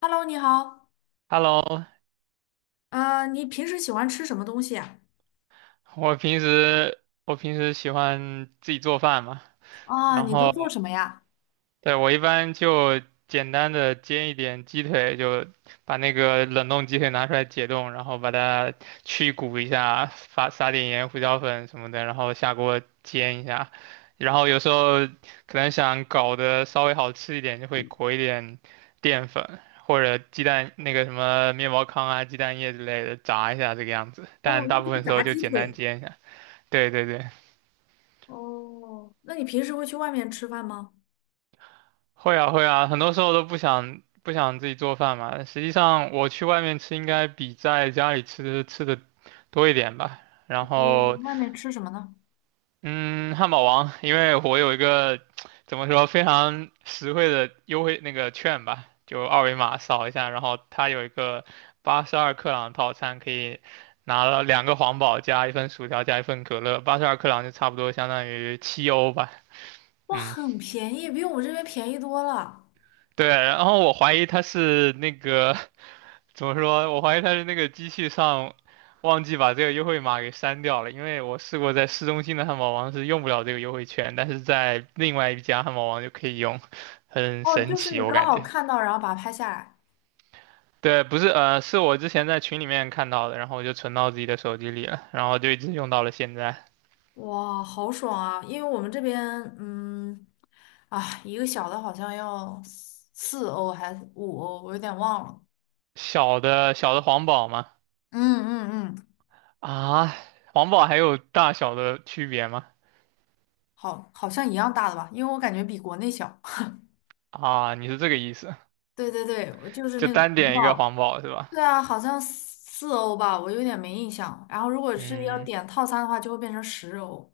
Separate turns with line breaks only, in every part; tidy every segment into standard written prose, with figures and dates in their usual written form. Hello，你好，
Hello，
你平时喜欢吃什么东西啊？
我平时我平时喜欢自己做饭嘛，
啊，
然
你都
后
做什么呀？
对我一般就简单的煎一点鸡腿，就把那个冷冻鸡腿拿出来解冻，然后把它去骨一下，撒撒点盐、胡椒粉什么的，然后下锅煎一下。然后有时候可能想搞得稍微好吃一点，就会裹一点淀粉或者鸡蛋那个什么面包糠啊、鸡蛋液之类的炸一下这个样子，但
哦，
大
那就
部
是
分时
炸
候就
鸡
简单
腿。
煎一下。对对对，
哦，那你平时会去外面吃饭吗？
会啊会啊，很多时候都不想自己做饭嘛。实际上我去外面吃应该比在家里吃的多一点吧。然
你
后
外面吃什么呢？
嗯，汉堡王，因为我有一个怎么说非常实惠的优惠那个券吧，就二维码扫一下，然后它有一个八十二克朗套餐，可以拿了两个皇堡加一份薯条加一份可乐，八十二克朗就差不多相当于7欧吧。嗯，
很便宜，比我们这边便宜多了。
对，然后我怀疑它是那个怎么说？我怀疑他是那个机器上忘记把这个优惠码给删掉了，因为我试过在市中心的汉堡王是用不了这个优惠券，但是在另外一家汉堡王就可以用，很
哦，
神
就是
奇，
你
我
刚
感
好
觉。
看到，然后把它拍下来，
对，不是，是我之前在群里面看到的，然后我就存到自己的手机里了，然后就一直用到了现在。
哇，好爽啊！因为我们这边，嗯，啊，一个小的好像要四欧还是五欧，我有点忘了，
小的黄堡吗？
嗯嗯嗯，
啊，黄堡还有大小的区别吗？
好，好像一样大的吧，因为我感觉比国内小。
啊，你是这个意思？
对对对，我就是
就
那个
单
红
点一个
宝，
黄堡是吧？
对啊，好像四欧吧，我有点没印象。然后如果是要
嗯。
点套餐的话，就会变成十欧。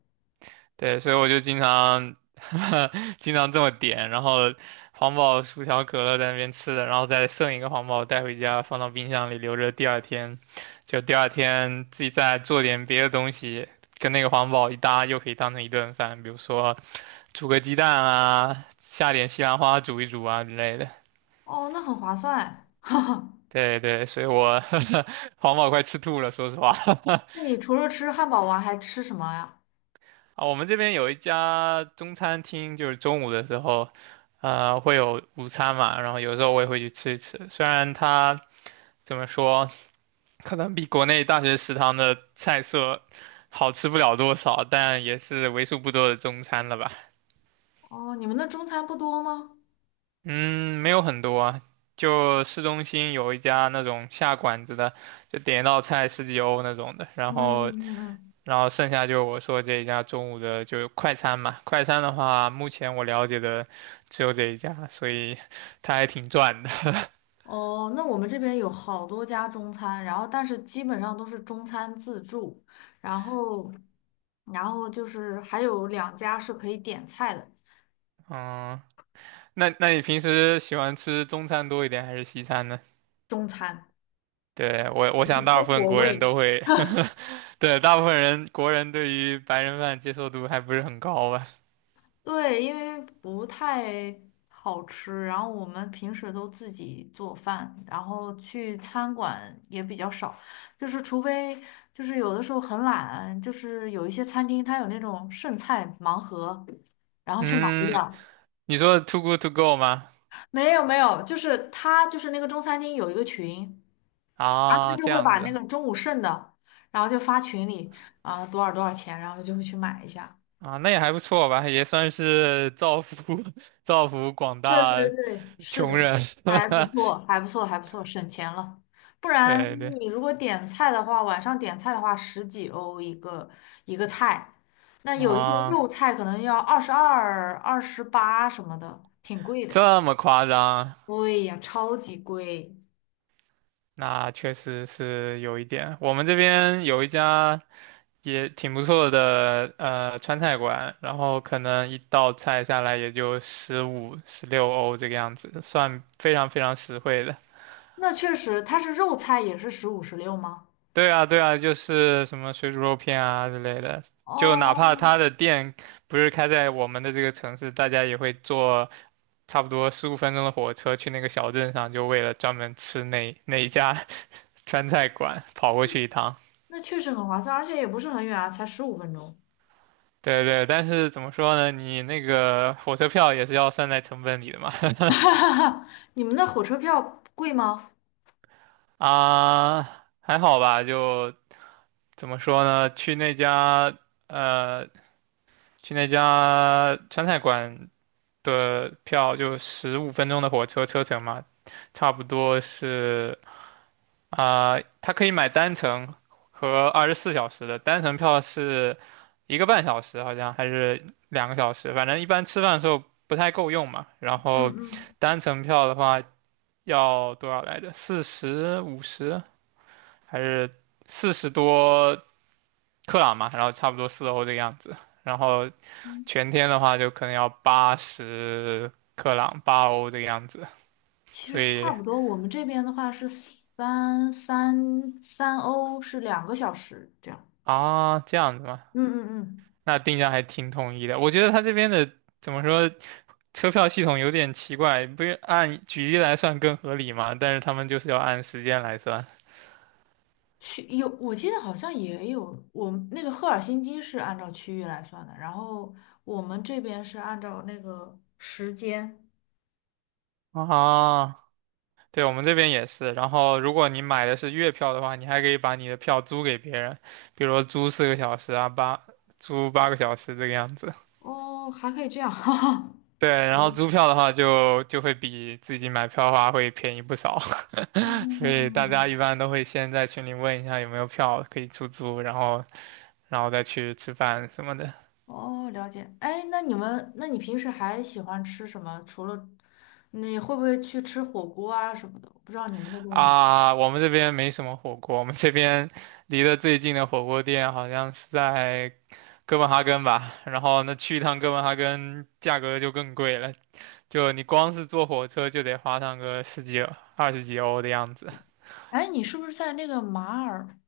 对，所以我就经常 经常这么点，然后黄堡、薯条、可乐在那边吃的，然后再剩一个黄堡带回家，放到冰箱里留着，第二天自己再做点别的东西，跟那个黄堡一搭，又可以当成一顿饭，比如说煮个鸡蛋啊，下点西兰花煮一煮啊之类的。
哦，那很划算。
对对，所以我 黄堡快吃吐了，说实话。
那你除了吃汉堡王还吃什么呀？
啊，我们这边有一家中餐厅，就是中午的时候，会有午餐嘛，然后有时候我也会去吃一吃。虽然它怎么说，可能比国内大学食堂的菜色好吃不了多少，但也是为数不多的中餐了吧。
哦，你们那中餐不多吗？
嗯，没有很多啊，就市中心有一家那种下馆子的，就点一道菜十几欧那种的，然
嗯
后
嗯嗯。
然后剩下就是我说这一家中午的就是快餐嘛，快餐的话，目前我了解的只有这一家，所以他还挺赚的。
哦，那我们这边有好多家中餐，然后但是基本上都是中餐自助，然后然后就是还有两家是可以点菜的
嗯，那你平时喜欢吃中餐多一点还是西餐呢？
中餐，
对，我
不
想
是
大
中
部分
国
国人
味。
都会，对，大部分国人对于白人饭接受度还不是很高吧？
对，因为不太好吃，然后我们平时都自己做饭，然后去餐馆也比较少，就是除非就是有的时候很懒，就是有一些餐厅它有那种剩菜盲盒，然后去买一点
嗯，
儿。
你说 too good to go 吗？
没有没有，就是它就是那个中餐厅有一个群，然后
啊，
他就
这
会
样
把那
子
个中午剩的，然后就发群里啊多少多少钱，然后就会去买一下。
啊，那也还不错吧，也算是造福 造福广
对
大
对对，是的，
穷人，
还不 错，还不错，还不错，省钱了。不然
对对
你如果点菜的话，晚上点菜的话，十几欧一个一个菜，那有一些
啊，
肉菜可能要二十二、二十八什么的，挺贵的。
这么夸张，
对呀，超级贵。
那确实是有一点。我们这边有一家也挺不错的川菜馆，然后可能一道菜下来也就15、16欧这个样子，算非常非常实惠的。
那确实，它是肉菜也是十五、十六吗？
对啊，对啊，就是什么水煮肉片啊之类的，就哪怕
哦，
他的店不是开在我们的这个城市，大家也会做差不多十五分钟的火车去那个小镇上，就为了专门吃那 那一家 川菜馆跑过去一趟。
那确实很划算，而且也不是很远啊，才十五分钟。
对对，但是怎么说呢？你那个火车票也是要算在成本里的嘛。
你们那火车票贵吗？
啊，还好吧，就怎么说呢？呃，去那家川菜馆的票就十五分钟的火车车程嘛，差不多是啊、它可以买单程和24小时的，单程票是一个半小时，好像还是2个小时，反正一般吃饭的时候不太够用嘛。然
嗯
后
嗯。
单程票的话要多少来着？四十五十还是40多克朗嘛？然后差不多4欧这个样子。然后全天的话就可能要80克朗，8欧这个样子。
其
所
实差
以
不多，我们这边的话是三欧是两个小时这样。
啊，这样子吗？
嗯嗯嗯，
那定价还挺统一的。我觉得他这边的怎么说，车票系统有点奇怪，不是按距离来算更合理嘛？但是他们就是要按时间来算
区有我记得好像也有，我们那个赫尔辛基是按照区域来算的，然后我们这边是按照那个时间。
啊。对，我们这边也是。然后，如果你买的是月票的话，你还可以把你的票租给别人，比如说租4个小时啊，租8个小时这个样子。
哦，还可以这样，哈哈。
对，然后租票的话就会比自己买票的话会便宜不少，所以大
嗯，
家一般都会先在群里问一下有没有票可以出租，然后再去吃饭什么的。
哦，了解。哎，那你们，那你平时还喜欢吃什么？除了你会不会去吃火锅啊什么的？我不知道你们那边有。
啊，我们这边没什么火锅，我们这边离得最近的火锅店好像是在哥本哈根吧。然后那去一趟哥本哈根，价格就更贵了，就你光是坐火车就得花上个十几、二十几欧的样子。
哎，你是不是在那个马尔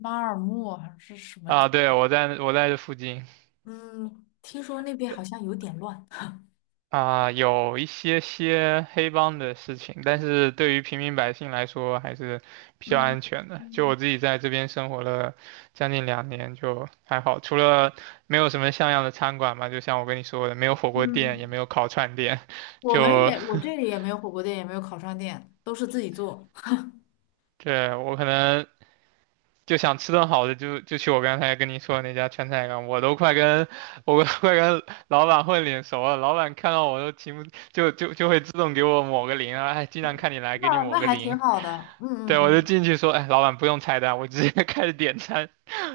马尔默还是什么
啊，
地？
对，我在这附近。
嗯，听说那边好像有点乱。
啊，有一些黑帮的事情，但是对于平民百姓来说还是比较
嗯
安全的。就
嗯
我自己在这边生活了将近2年，就还好，除了没有什么像样的餐馆嘛，就像我跟你说的，没有火锅店，也
嗯，
没有烤串店，
我们
就
也我这里也没有火锅店，也没有烤串店，都是自己做。
对我可能就想吃顿好的就去我刚才跟你说的那家川菜馆，我都快跟老板混脸熟了，老板看到我都情不就会自动给我抹个零啊，哎，经常看你来，给你
那
抹
那
个
还挺
零。
好的。嗯嗯
对，我就
嗯，
进去说，哎，老板不用菜单，我直接 开始点餐，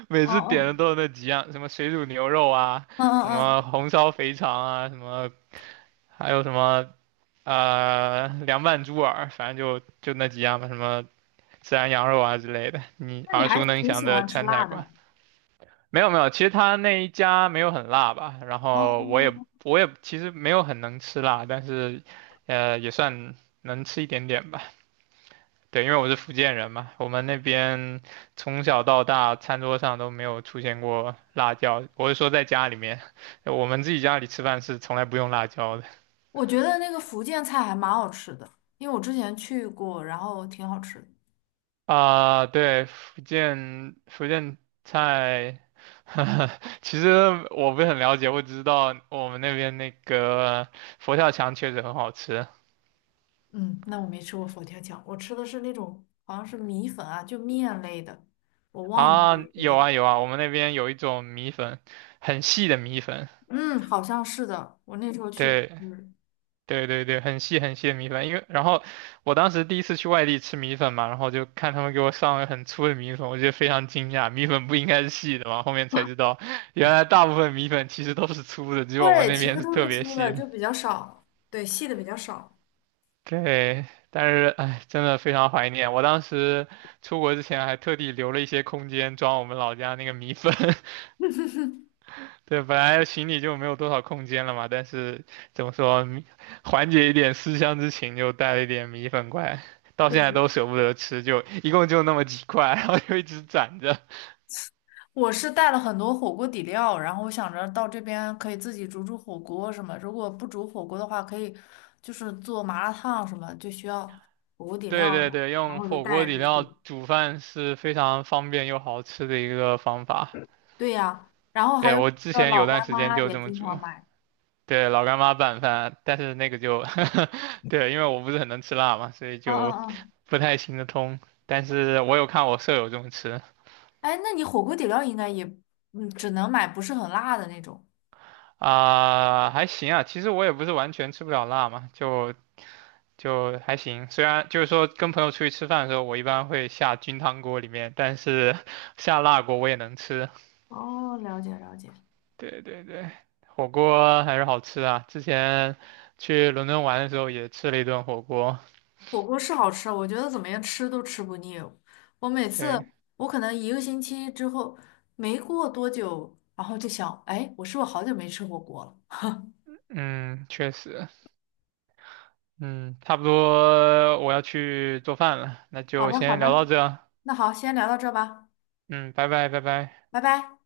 每
哦
次点的
哦，
都是那几样，什么水煮牛肉啊，
嗯
什
嗯
么
嗯，
红烧肥肠啊，还有什么凉拌猪耳，反正就那几样吧，什么孜然羊肉啊之类的，你
那你
耳
还
熟能
挺
详
喜
的
欢吃
川菜
辣
馆。
的。
没有没有，其实他那一家没有很辣吧，然后我也
哦，
我也其实没有很能吃辣，但是也算能吃一点点吧。对，因为我是福建人嘛，我们那边从小到大餐桌上都没有出现过辣椒。我是说在家里面，我们自己家里吃饭是从来不用辣椒的。
我觉得那个福建菜还蛮好吃的，因为我之前去过，然后挺好吃的。
啊、对，福建菜，其实我不是很了解，我只知道我们那边那个佛跳墙确实很好吃
嗯，那我没吃过佛跳墙，我吃的是那种好像是米粉啊，就面类的，我忘记
啊。
了有
有
点。
啊有啊，我们那边有一种米粉，很细的米粉，
嗯，好像是的，我那时候去吃，
对，对对对，很细很细的米粉，因为然后我当时第一次去外地吃米粉嘛，然后就看他们给我上了很粗的米粉，我觉得非常惊讶，米粉不应该是细的嘛，后面才知道原来大部分米粉其实都是粗的，只有我们
对，
那
其
边
实
是
都
特
是
别
粗的，
细的。
就比较少，对，细的比较少。
对，但是哎，真的非常怀念，我当时出国之前还特地留了一些空间装我们老家那个米粉。对，本来行李就没有多少空间了嘛，但是怎么说，缓解一点思乡之情，就带了一点米粉过来，到现在
对，
都舍不得吃，就一共就那么几块，然后就一直攒着。
我是带了很多火锅底料，然后我想着到这边可以自己煮煮火锅什么，如果不煮火锅的话，可以就是做麻辣烫什么，就需要火锅底料
对对
了，
对，
然
用
后我就
火锅
带了
底
这
料
些。
煮饭是非常方便又好吃的一个方法。
对呀，然后还
对，
有
我之
那个
前
老
有段
干
时间
妈
就
也
这么
经常
煮，
买。
对，老干妈拌饭，但是那个就，对，因为我不是很能吃辣嘛，所以
嗯
就
嗯嗯
不太行得通。但是我有看我舍友这么吃。
哎，那你火锅底料应该也，嗯，只能买不是很辣的那种。
啊、还行啊，其实我也不是完全吃不了辣嘛，就还行。虽然就是说跟朋友出去吃饭的时候，我一般会下菌汤锅里面，但是 下辣锅我也能吃。
哦，了解了解。
对对对，火锅还是好吃啊。之前去伦敦玩的时候也吃了一顿火锅。
火锅是好吃，我觉得怎么样吃都吃不腻。我每次，
对，
我可能一个星期之后，没过多久，然后就想，哎，我是不是好久没吃火锅了？
嗯，确实，嗯，差不多我要去做饭了，那
好
就
的好
先聊
的，
到这啊。
那好，先聊到这儿吧，
嗯，拜拜拜拜。
拜拜。